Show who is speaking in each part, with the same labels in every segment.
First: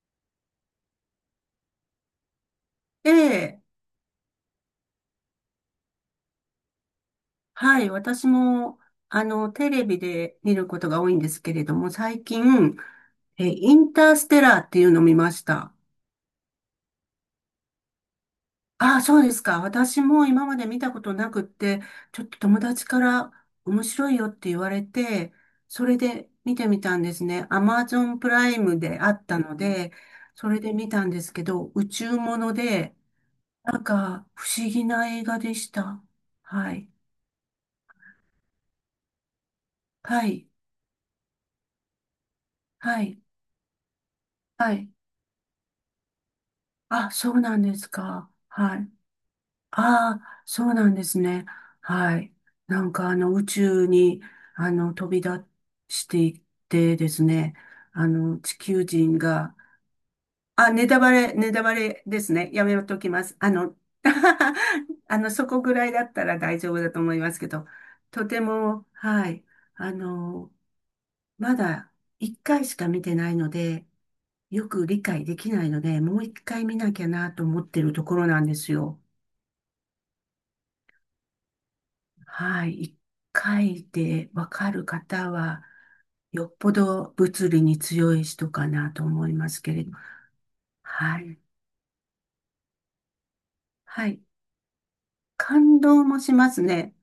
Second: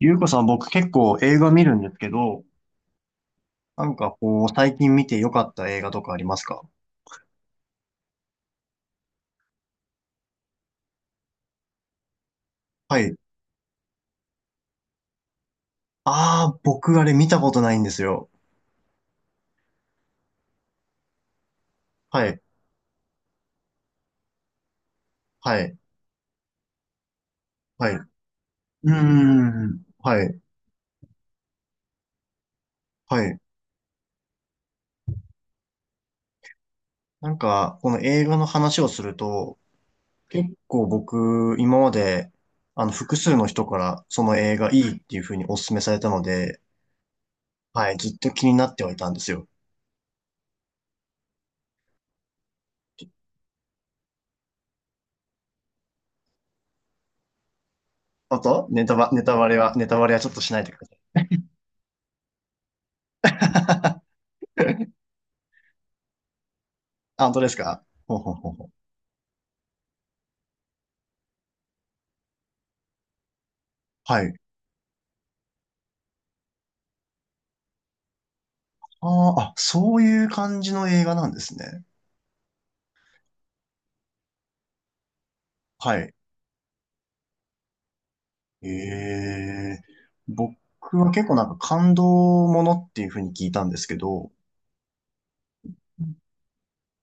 Speaker 1: ゆうこさん、僕結構映画見るんですけど、
Speaker 2: ええ、
Speaker 1: なんかこう、最近見て良かった映画とかありますか？
Speaker 2: はい、私も、テレビで見ることが多いんですけれども、最近、
Speaker 1: はい。
Speaker 2: インターステラーっていうのを見ました。
Speaker 1: ああ、僕あれ見たことないんですよ。
Speaker 2: ああ、そうですか。私も今まで見たことなくって、ちょ
Speaker 1: は
Speaker 2: っと
Speaker 1: い、
Speaker 2: 友達から面白いよって言われて、
Speaker 1: はい、
Speaker 2: それで見てみたんですね。アマ
Speaker 1: はい。
Speaker 2: ゾ
Speaker 1: う
Speaker 2: ンプライム
Speaker 1: ー
Speaker 2: であったの
Speaker 1: ん、
Speaker 2: で、
Speaker 1: はい、
Speaker 2: それで見たんですけど、宇宙もので、
Speaker 1: はい。
Speaker 2: なんか不思議な映画でした。はい。
Speaker 1: なんか、この映画の話をすると、
Speaker 2: はい。
Speaker 1: 結構僕、今まで、
Speaker 2: は
Speaker 1: 複
Speaker 2: い。
Speaker 1: 数の人からその映画
Speaker 2: は
Speaker 1: い
Speaker 2: い。
Speaker 1: いっていう風にお勧めされたので、
Speaker 2: あ、そうなんです
Speaker 1: はい、ずっ
Speaker 2: か。
Speaker 1: と気になっ
Speaker 2: は
Speaker 1: ては
Speaker 2: い。
Speaker 1: いたんですよ。
Speaker 2: ああ、そうなんですね。はい。なんかあの宇宙に飛び出していってですね、あ
Speaker 1: あ
Speaker 2: の地
Speaker 1: と、
Speaker 2: 球人
Speaker 1: ネタバ
Speaker 2: が、
Speaker 1: レは、ちょっとしない
Speaker 2: あ、
Speaker 1: でくだ
Speaker 2: ネタバ
Speaker 1: さい。
Speaker 2: レ、ネタバレですね。やめときます。そこぐらいだったら大丈夫だと思い
Speaker 1: あ、
Speaker 2: ま
Speaker 1: 本
Speaker 2: す
Speaker 1: 当で
Speaker 2: け
Speaker 1: す
Speaker 2: ど、
Speaker 1: か？ほう
Speaker 2: と
Speaker 1: ほう
Speaker 2: て
Speaker 1: ほうほう、
Speaker 2: も、はい。あの、まだ一回しか見てないので、
Speaker 1: はい。
Speaker 2: よく理解できないので、もう一回見なきゃなと思ってるところなんですよ。
Speaker 1: あーあ、そういう感じの映画なんですね。
Speaker 2: はい。一回でわかる方は、
Speaker 1: はい。
Speaker 2: よっぽど物理に強い人か
Speaker 1: え
Speaker 2: なと思いますけ
Speaker 1: え、
Speaker 2: れど。
Speaker 1: 僕は
Speaker 2: は
Speaker 1: 結構
Speaker 2: い。
Speaker 1: なんか感動ものっていうふうに聞いたんですけ
Speaker 2: はい。
Speaker 1: ど、
Speaker 2: 感
Speaker 1: う
Speaker 2: 動
Speaker 1: ん、
Speaker 2: もしますね。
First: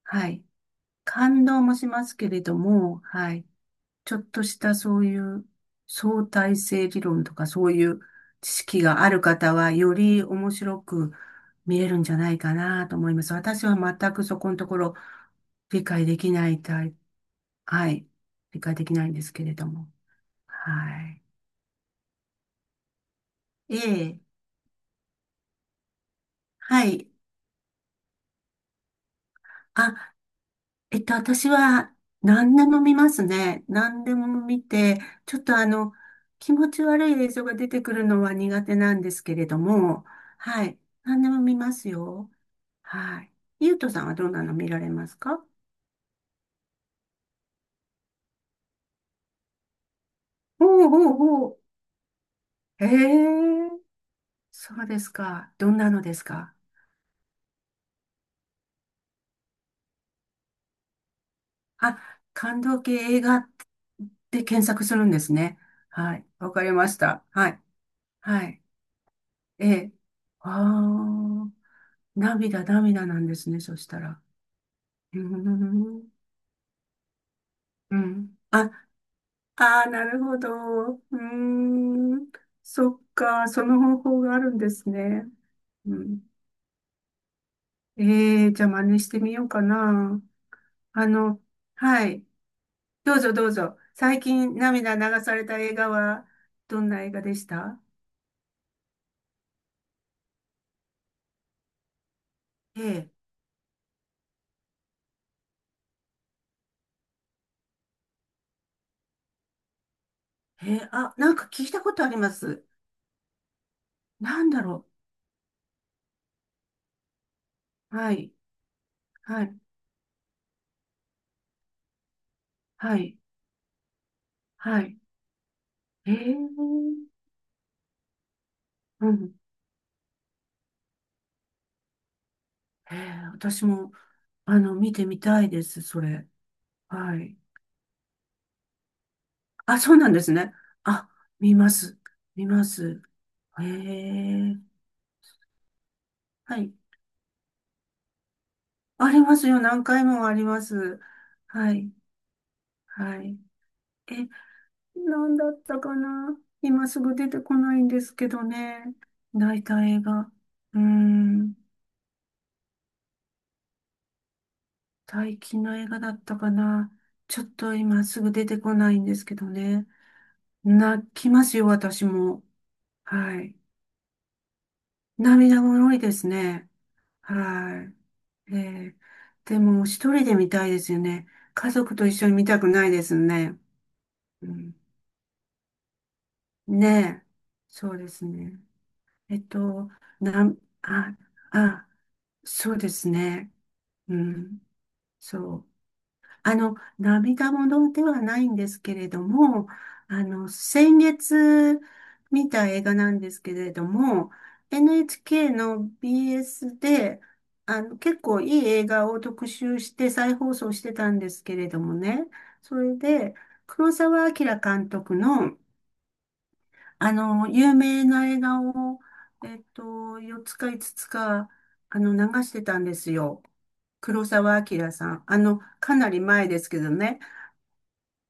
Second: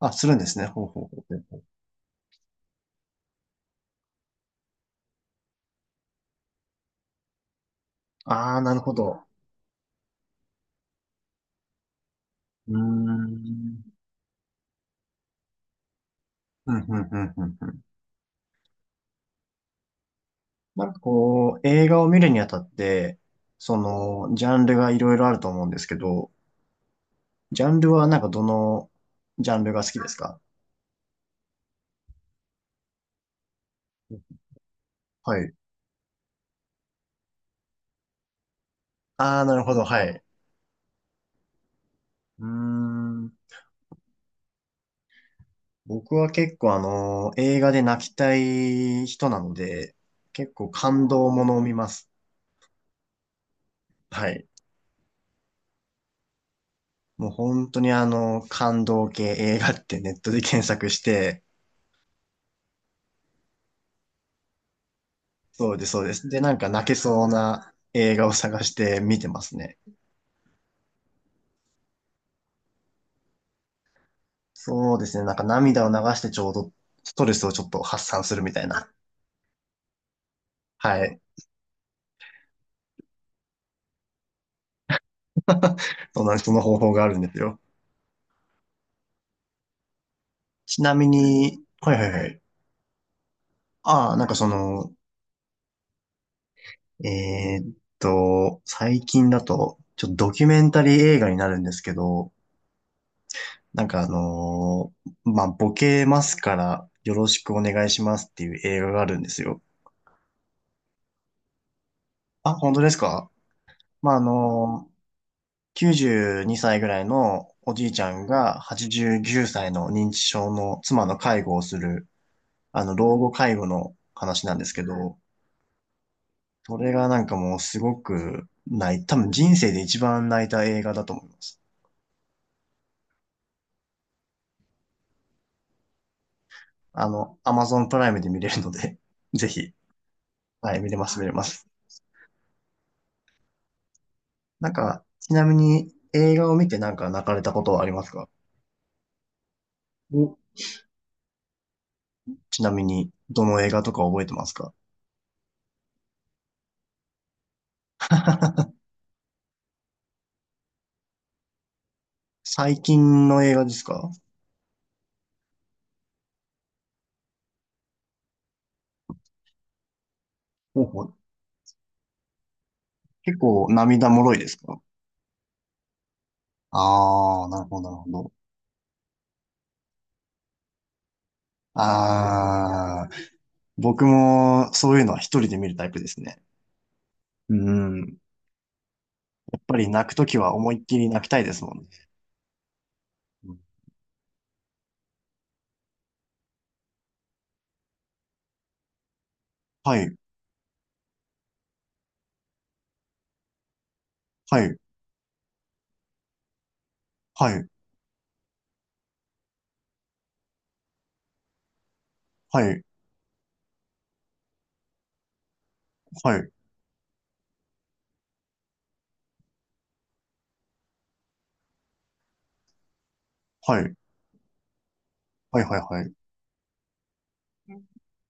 Speaker 1: あ、す
Speaker 2: は
Speaker 1: るん
Speaker 2: い。
Speaker 1: ですね。ほうほうほうほう
Speaker 2: 感
Speaker 1: ほ
Speaker 2: 動
Speaker 1: う。
Speaker 2: もしますけれども、はい。ちょっとしたそういう相対性理論とかそういう知
Speaker 1: ああ、なる
Speaker 2: 識
Speaker 1: ほ
Speaker 2: がある
Speaker 1: ど。
Speaker 2: 方はより面白く見れるんじゃないか
Speaker 1: うー
Speaker 2: なと思います。私は
Speaker 1: ん。
Speaker 2: 全くそこのところ理解できない
Speaker 1: うん
Speaker 2: タイ
Speaker 1: う
Speaker 2: プ、
Speaker 1: んうんうんうん。
Speaker 2: はい、理解できないんですけれども。
Speaker 1: なんか
Speaker 2: はい。
Speaker 1: こう、映画を見るにあたって、
Speaker 2: ええ、
Speaker 1: ジャンルがいろいろあると思うんですけど、
Speaker 2: はい。
Speaker 1: ジャンルはなんかどのジャンルが好きで
Speaker 2: あ、
Speaker 1: すか？
Speaker 2: 私は何でも見ますね。何でも見て、ち
Speaker 1: は
Speaker 2: ょっ
Speaker 1: い。
Speaker 2: と気持ち悪い映像が出てくるのは苦手なんですけ
Speaker 1: ああ、
Speaker 2: れ
Speaker 1: な
Speaker 2: ど
Speaker 1: るほど、は
Speaker 2: も、
Speaker 1: い。
Speaker 2: はい。何でも見ますよ。
Speaker 1: うー
Speaker 2: はい。
Speaker 1: ん。
Speaker 2: ゆうとさんはどんなの見られますか？
Speaker 1: 僕は結構映画で泣きたい人なので、結
Speaker 2: お
Speaker 1: 構
Speaker 2: う
Speaker 1: 感動も
Speaker 2: おう
Speaker 1: の
Speaker 2: お
Speaker 1: を見ます。
Speaker 2: う。へえ、
Speaker 1: はい。
Speaker 2: そうですか。どんなのですか？
Speaker 1: もう本当に感動系映画ってネットで検索して、
Speaker 2: あ、感動系映画って検索するんですね。
Speaker 1: そうです、そうで
Speaker 2: はい。
Speaker 1: す。で、
Speaker 2: わ
Speaker 1: なん
Speaker 2: か
Speaker 1: か
Speaker 2: り
Speaker 1: 泣
Speaker 2: ま
Speaker 1: け
Speaker 2: し
Speaker 1: そ
Speaker 2: た。
Speaker 1: う
Speaker 2: はい。
Speaker 1: な映画を
Speaker 2: は
Speaker 1: 探
Speaker 2: い。
Speaker 1: して見てます
Speaker 2: え
Speaker 1: ね。
Speaker 2: え。ああ、涙、涙なんですね。そしたら。
Speaker 1: そうです
Speaker 2: うー
Speaker 1: ね。なんか涙を流
Speaker 2: ん。
Speaker 1: してちょうどストレスをちょっと
Speaker 2: う
Speaker 1: 発散す
Speaker 2: ん。
Speaker 1: るみたい
Speaker 2: あ、
Speaker 1: な。
Speaker 2: あー、なるほど。う
Speaker 1: は
Speaker 2: ー
Speaker 1: い。
Speaker 2: ん。そっか、その方法があるんですね。うん。
Speaker 1: そんな、その方法があるんですよ。
Speaker 2: ええー、じゃあ真似してみようかな。
Speaker 1: ちな
Speaker 2: あ
Speaker 1: み
Speaker 2: の、
Speaker 1: に、はいは
Speaker 2: は
Speaker 1: い
Speaker 2: い。
Speaker 1: はい。
Speaker 2: どうぞどうぞ。
Speaker 1: ああ、
Speaker 2: 最
Speaker 1: なんかそ
Speaker 2: 近
Speaker 1: の、
Speaker 2: 涙流された映画は、どんな映画でし
Speaker 1: えーっ
Speaker 2: た？
Speaker 1: 最近だと、ちょっとドキュメンタリー映画になるんですけど、
Speaker 2: ええ、
Speaker 1: なんかまあ、ボケますからよろしくお願いしますっていう映画があるんですよ。
Speaker 2: ええ、あ、なんか聞いたことありま
Speaker 1: あ、
Speaker 2: す。
Speaker 1: 本当ですか？まあ、
Speaker 2: なんだろ
Speaker 1: 92歳ぐらいのおじい
Speaker 2: う。
Speaker 1: ちゃ
Speaker 2: は
Speaker 1: ん
Speaker 2: い、
Speaker 1: が89
Speaker 2: はい、
Speaker 1: 歳の認知症の妻の介護をする、
Speaker 2: は
Speaker 1: 老
Speaker 2: い、
Speaker 1: 後介護の話なんですけ
Speaker 2: はい。
Speaker 1: ど、
Speaker 2: え
Speaker 1: それ
Speaker 2: え、
Speaker 1: がなんかもうすごく
Speaker 2: う
Speaker 1: 多分
Speaker 2: ん、
Speaker 1: 人生で一番泣いた映画だと思います。
Speaker 2: 私も、見てみたいです、それ。はい。
Speaker 1: Amazon プライムで見れるので、ぜひ、
Speaker 2: あ、そうなんですね。
Speaker 1: はい、見れま
Speaker 2: あ、
Speaker 1: す、見れま
Speaker 2: 見
Speaker 1: す。
Speaker 2: ます。見ます。へえ。
Speaker 1: なんか、ちなみに映画を
Speaker 2: は
Speaker 1: 見
Speaker 2: い。
Speaker 1: てなんか泣かれたことはありますか？
Speaker 2: ありますよ。何回もあ
Speaker 1: お、
Speaker 2: ります。はい。
Speaker 1: ちなみに、
Speaker 2: はい。
Speaker 1: どの映画とか覚え
Speaker 2: え、
Speaker 1: てますか？
Speaker 2: なんだったかな。今すぐ出てこないんですけど ね。泣いた映画。うーん。
Speaker 1: 最近の映画ですか？
Speaker 2: 最近の映画だったかな。ちょっと今すぐ出てこないんですけどね。
Speaker 1: ほうほ
Speaker 2: 泣
Speaker 1: う、
Speaker 2: きますよ、私も。
Speaker 1: 結
Speaker 2: はい。
Speaker 1: 構涙もろいですか？
Speaker 2: 涙もろいですね。
Speaker 1: ああー、なるほ
Speaker 2: は
Speaker 1: ど、なるほど。
Speaker 2: い。ーでも、一人で見たいですよね。家族と一緒に見たくないで
Speaker 1: ああ、
Speaker 2: すね。
Speaker 1: 僕
Speaker 2: う
Speaker 1: も
Speaker 2: ん、
Speaker 1: そういうのは一人で見るタイプですね。
Speaker 2: ねえ。
Speaker 1: う
Speaker 2: そうで
Speaker 1: ん。
Speaker 2: すね。えっ
Speaker 1: やっぱり
Speaker 2: と、
Speaker 1: 泣くとき
Speaker 2: な
Speaker 1: は
Speaker 2: ん、
Speaker 1: 思いっきり
Speaker 2: あ、
Speaker 1: 泣きたいですもんね。
Speaker 2: あ、そうですね。うん。そう。涙ものではないんですけれども、
Speaker 1: はい、
Speaker 2: 先月見た映画なんですけれども、
Speaker 1: はい、
Speaker 2: NHK の BS で、
Speaker 1: はい、
Speaker 2: 結構いい映画を特集して再放送してたんですけれどもね、
Speaker 1: は
Speaker 2: そ
Speaker 1: い、
Speaker 2: れで、黒澤明監督の、
Speaker 1: はい、
Speaker 2: 有名な映画を、えっと、4つか5つつか、流してたんですよ。
Speaker 1: はい。
Speaker 2: 黒澤明さん。
Speaker 1: はいはい
Speaker 2: か
Speaker 1: は
Speaker 2: な
Speaker 1: い。
Speaker 2: り前ですけどね。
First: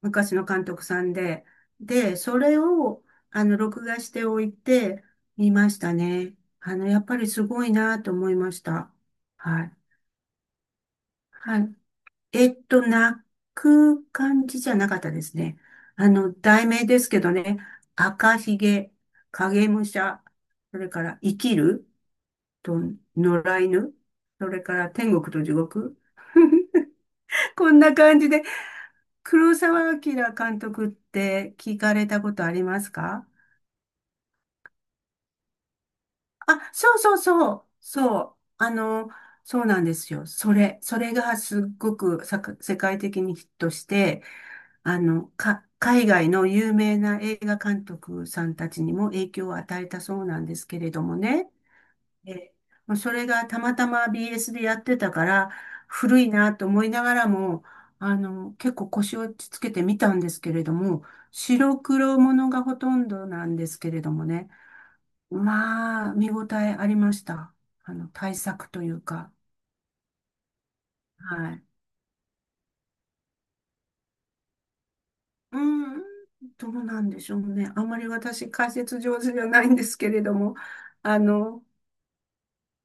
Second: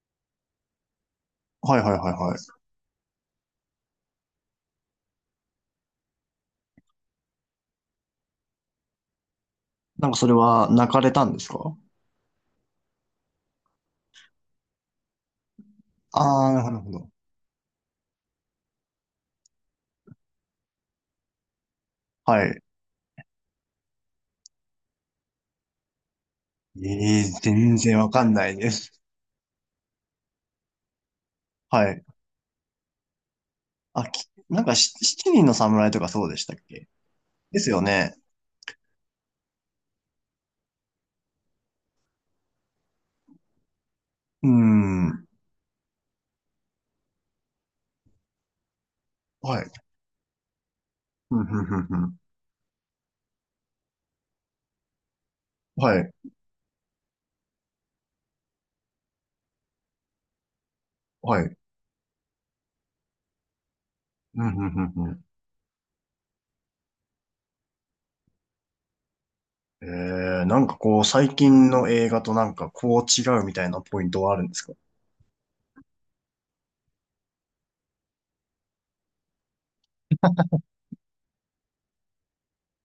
Speaker 2: 昔の監督さんで。
Speaker 1: はいはいはい
Speaker 2: で、
Speaker 1: は
Speaker 2: そ
Speaker 1: い。
Speaker 2: れを、録画しておいて、見ましたね。やっぱりすごいなと思いました。はい。
Speaker 1: なんかそれは泣かれたんです
Speaker 2: は
Speaker 1: か？
Speaker 2: い。泣く感じじゃなかったですね。
Speaker 1: ああー、
Speaker 2: 題
Speaker 1: なる
Speaker 2: 名
Speaker 1: ほど。な
Speaker 2: で
Speaker 1: るほ
Speaker 2: す
Speaker 1: ど、
Speaker 2: けどね。赤ひげ、影武者、それから生きる
Speaker 1: はい。
Speaker 2: と野良犬、それから天国と地獄。
Speaker 1: ええー、
Speaker 2: こ
Speaker 1: 全
Speaker 2: んな
Speaker 1: 然わ
Speaker 2: 感
Speaker 1: か
Speaker 2: じ
Speaker 1: ん
Speaker 2: で、
Speaker 1: ないです。
Speaker 2: 黒澤明監督って聞
Speaker 1: は
Speaker 2: か
Speaker 1: い。
Speaker 2: れたことありますか？
Speaker 1: あ、なんか七人の侍とかそうでしたっ
Speaker 2: あ、
Speaker 1: け？
Speaker 2: そうそうそ
Speaker 1: で
Speaker 2: う、
Speaker 1: すよね。
Speaker 2: そう、そうなんですよ。それがすっごく世界的にヒットして、
Speaker 1: うーん。
Speaker 2: 海外の有名な映画監督さんたちにも影響を
Speaker 1: はい。
Speaker 2: 与えたそうなんですけれども
Speaker 1: ふん
Speaker 2: ね。
Speaker 1: ふんふんふん。
Speaker 2: え、もうそれがたまたま BS でやってたから、
Speaker 1: はい。
Speaker 2: 古いなと思いながらも、結構腰をつけてみたんですけれども、
Speaker 1: はい。
Speaker 2: 白黒ものがほとんどなんですけれども
Speaker 1: ふ
Speaker 2: ね。
Speaker 1: んふんふんふん。
Speaker 2: まあ、見応えありました。対策というか。
Speaker 1: ええー、なんかこう、最
Speaker 2: はい。
Speaker 1: 近の映画となんかこう違うみたいなポイントはあるんですか？
Speaker 2: うん、どうなんでしょうね。あんまり私解説上手じゃないんですけれども、あの、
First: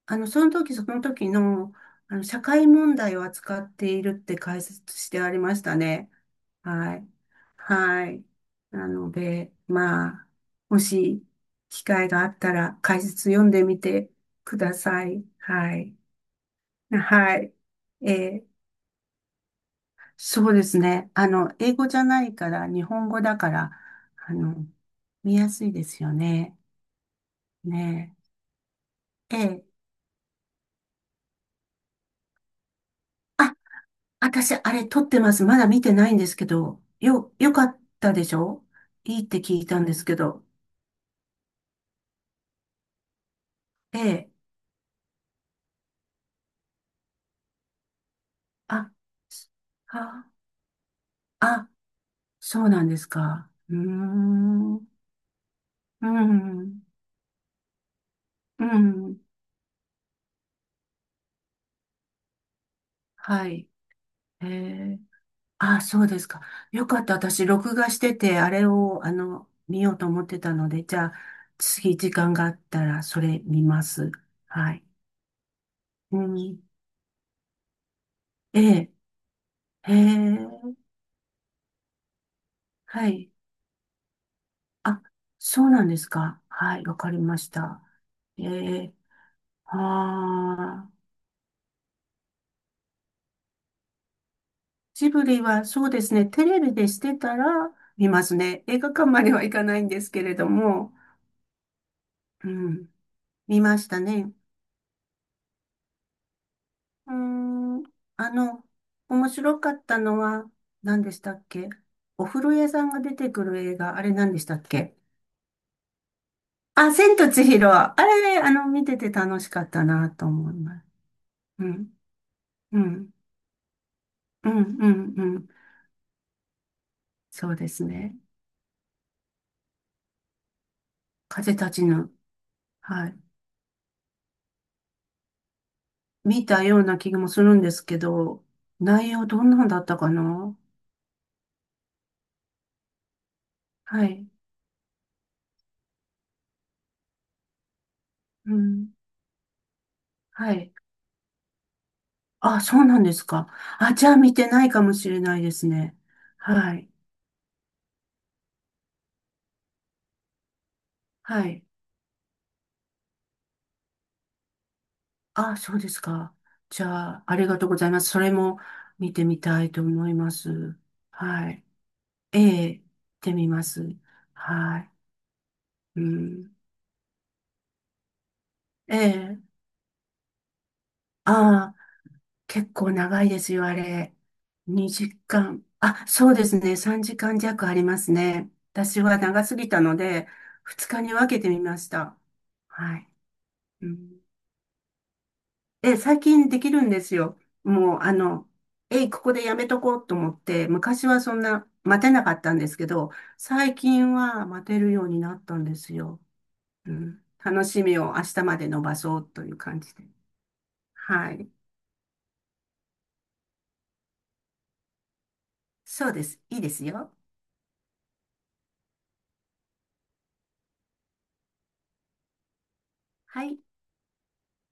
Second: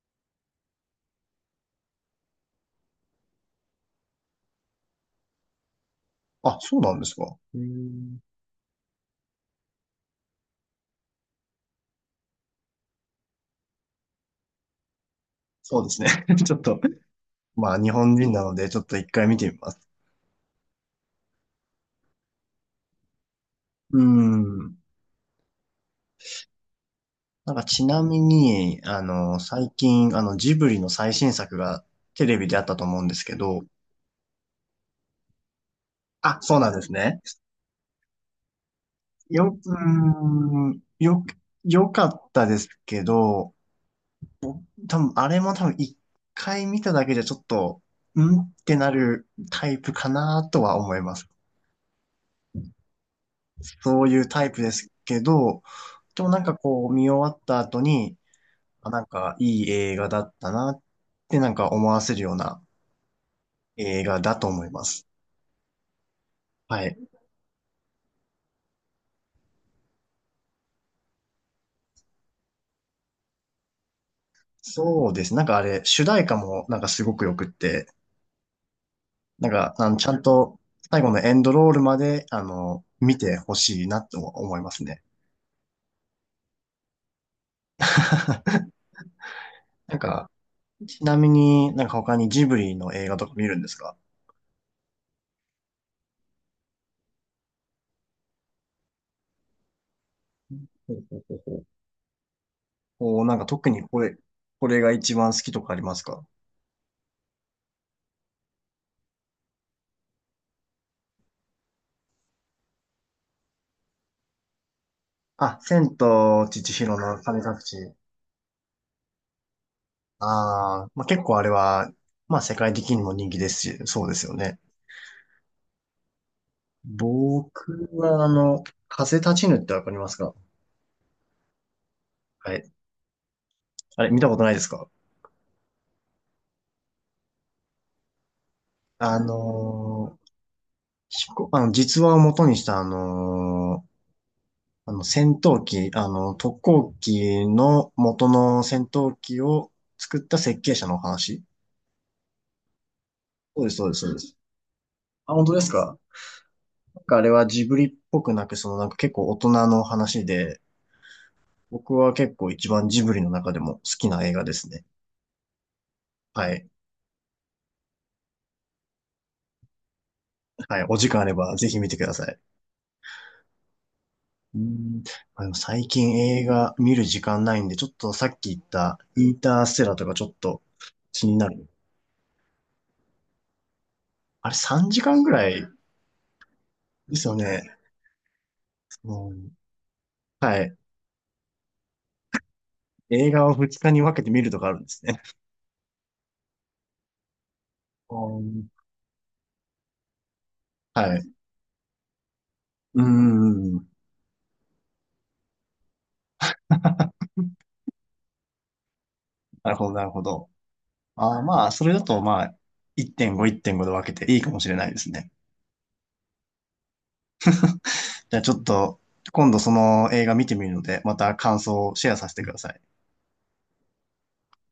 Speaker 2: その時その時の、社会問題を扱っているって解説してありましたね。
Speaker 1: あ、そうな
Speaker 2: は
Speaker 1: んで
Speaker 2: い。
Speaker 1: すか。うー
Speaker 2: は
Speaker 1: ん。
Speaker 2: い。なので、まあ、もし機会があったら解説読んでみてください。は
Speaker 1: そうで
Speaker 2: い。
Speaker 1: すね。ちょっと、
Speaker 2: はい。
Speaker 1: まあ日本人
Speaker 2: え
Speaker 1: な
Speaker 2: ー
Speaker 1: ので、ちょっと一回見てみます。
Speaker 2: そうですね。英語じゃないから、日本語だから、
Speaker 1: うー
Speaker 2: あの、
Speaker 1: ん。
Speaker 2: 見やすいですよね。
Speaker 1: なんかちな
Speaker 2: ね
Speaker 1: みに、
Speaker 2: え。ええ。
Speaker 1: 最近、ジブリの最新作がテレビであったと思うんですけ
Speaker 2: あ、
Speaker 1: ど、
Speaker 2: 私、あれ撮ってます。まだ見てないんです
Speaker 1: あ、
Speaker 2: け
Speaker 1: そうなん
Speaker 2: ど、
Speaker 1: ですね。
Speaker 2: よかったでしょ？いいって聞
Speaker 1: よ、
Speaker 2: い
Speaker 1: う
Speaker 2: たんですけど。
Speaker 1: ーん、よ、よかったですけど、
Speaker 2: ええ。
Speaker 1: 多分、あれも多分一回見ただけじゃちょっと、んってな
Speaker 2: あ、
Speaker 1: るタイプか
Speaker 2: あ、
Speaker 1: なとは思います。
Speaker 2: あ、そうなんですか。うー
Speaker 1: そういうタイプで
Speaker 2: ん。う
Speaker 1: すけど、でもなんか
Speaker 2: ん。
Speaker 1: こう、見終わった後に、
Speaker 2: う
Speaker 1: あ、なん
Speaker 2: ん。
Speaker 1: かいい映画だったなってなんか思わせるような
Speaker 2: はい。
Speaker 1: 映画だと
Speaker 2: え
Speaker 1: 思いま
Speaker 2: え。
Speaker 1: す。
Speaker 2: あ、そうですか。
Speaker 1: は
Speaker 2: よ
Speaker 1: い。
Speaker 2: かった。私、録画してて、あれを、見ようと思ってたので、じゃあ、次、時間があったら、それ見ます。はい。
Speaker 1: そうです。なんかあれ、主
Speaker 2: う
Speaker 1: 題歌
Speaker 2: ん。
Speaker 1: もなんかすごくよくって、
Speaker 2: ええ、
Speaker 1: なんか、
Speaker 2: へ
Speaker 1: ちゃんと
Speaker 2: え、
Speaker 1: 最後のエンドロールまで、
Speaker 2: は
Speaker 1: 見
Speaker 2: い。
Speaker 1: てほしいなと思います
Speaker 2: あ、
Speaker 1: ね。
Speaker 2: そうなんですか。はい、わかりました。え え、
Speaker 1: なんか、
Speaker 2: ああ、
Speaker 1: ちなみになんか他にジブリの映画とか見るんですか？
Speaker 2: ジブリは、そうですね、テレビでしてたら、見ますね。映画館まではいかないんですけれど
Speaker 1: ほ
Speaker 2: も、
Speaker 1: うほうほうほう、
Speaker 2: うん、
Speaker 1: おー、なんか
Speaker 2: 見
Speaker 1: 特
Speaker 2: ま
Speaker 1: に
Speaker 2: したね。
Speaker 1: これが一番好きとかありますか？
Speaker 2: うーん、あの、面白かったのは何でしたっけ？お風呂屋さんが出てくる映画、あれ何でしたっけ？
Speaker 1: あ、千と千
Speaker 2: あ、
Speaker 1: 尋
Speaker 2: 千
Speaker 1: の
Speaker 2: と
Speaker 1: 神
Speaker 2: 千
Speaker 1: 隠
Speaker 2: 尋。
Speaker 1: し。
Speaker 2: あれ、見てて楽しかったなと思いま
Speaker 1: あ
Speaker 2: す。
Speaker 1: あ、まあ、結構あれ
Speaker 2: う
Speaker 1: は、
Speaker 2: ん、
Speaker 1: まあ世界
Speaker 2: う
Speaker 1: 的に
Speaker 2: ん、
Speaker 1: も人気ですし、そうですよ
Speaker 2: うん、
Speaker 1: ね。
Speaker 2: うん、うん。そうです
Speaker 1: 僕
Speaker 2: ね。
Speaker 1: は風立ちぬってわかりますか？
Speaker 2: 風立ちぬ。
Speaker 1: はい。
Speaker 2: はい。
Speaker 1: あれ、見たことないですか？
Speaker 2: 見たような気もするんですけど、内
Speaker 1: あ
Speaker 2: 容どんなんだったか
Speaker 1: のー
Speaker 2: な？
Speaker 1: 実話を元にした、
Speaker 2: はい。
Speaker 1: 戦闘機、特攻機の元
Speaker 2: う
Speaker 1: の戦
Speaker 2: ん。
Speaker 1: 闘機を作った
Speaker 2: は
Speaker 1: 設
Speaker 2: い。
Speaker 1: 計者のお話。
Speaker 2: あ、そうなんですか。
Speaker 1: そうです、そうで
Speaker 2: あ、
Speaker 1: す、
Speaker 2: じ
Speaker 1: そ
Speaker 2: ゃ
Speaker 1: う
Speaker 2: あ
Speaker 1: で
Speaker 2: 見
Speaker 1: す。
Speaker 2: てないかもしれ
Speaker 1: あ、
Speaker 2: ない
Speaker 1: 本
Speaker 2: で
Speaker 1: 当で
Speaker 2: す
Speaker 1: す
Speaker 2: ね。
Speaker 1: か？
Speaker 2: はい。
Speaker 1: なんかあれはジブリっぽくなく、そのなんか結構大人の話で、
Speaker 2: はい。
Speaker 1: 僕は結構一番ジブリの中でも好きな映画ですね。
Speaker 2: あ、そうですか。
Speaker 1: はい。
Speaker 2: じゃあ、ありがとうございます。それも見てみたいと思います。
Speaker 1: はい。お時間あれ
Speaker 2: は
Speaker 1: ば
Speaker 2: い。
Speaker 1: ぜひ見てください。
Speaker 2: ええ、行ってみます。
Speaker 1: う
Speaker 2: はい。
Speaker 1: ん、まあでも最
Speaker 2: う
Speaker 1: 近映
Speaker 2: ん。
Speaker 1: 画見る時間ないんで、ちょっとさっき言っ
Speaker 2: え
Speaker 1: たイン
Speaker 2: え、
Speaker 1: ターステラーとかちょっと気になる。
Speaker 2: ああ、結構長いですよ、あれ。
Speaker 1: あれ3時
Speaker 2: 2
Speaker 1: 間ぐ
Speaker 2: 時
Speaker 1: ら
Speaker 2: 間。
Speaker 1: い
Speaker 2: あ、そうですね。3
Speaker 1: です
Speaker 2: 時
Speaker 1: よ
Speaker 2: 間弱あ
Speaker 1: ね。
Speaker 2: りますね。私は
Speaker 1: う
Speaker 2: 長
Speaker 1: ん、
Speaker 2: すぎたので、
Speaker 1: はい。
Speaker 2: 2日に分けてみました。はい。
Speaker 1: 映画を2
Speaker 2: う
Speaker 1: 日に分け
Speaker 2: ん。
Speaker 1: て見るとかあるんですね。
Speaker 2: 最近できるんですよ。もう、
Speaker 1: うん、
Speaker 2: えい、ここでやめとこうと思って、昔
Speaker 1: は
Speaker 2: は
Speaker 1: い。
Speaker 2: そんな待てなかったんですけ
Speaker 1: う
Speaker 2: ど、最
Speaker 1: ん。
Speaker 2: 近は待てるようになったんですよ。うん。楽しみを明日まで伸ばそうという
Speaker 1: なる
Speaker 2: 感
Speaker 1: ほど、
Speaker 2: じ
Speaker 1: な
Speaker 2: で。
Speaker 1: るほど。
Speaker 2: は
Speaker 1: あー
Speaker 2: い。
Speaker 1: まあ、それだとまあ、1.5、1.5で分けていいかもしれないですね。
Speaker 2: そうです。いいですよ。
Speaker 1: じゃあちょっと、今度その映画見てみるので、また感想をシェアさせてください。
Speaker 2: はい。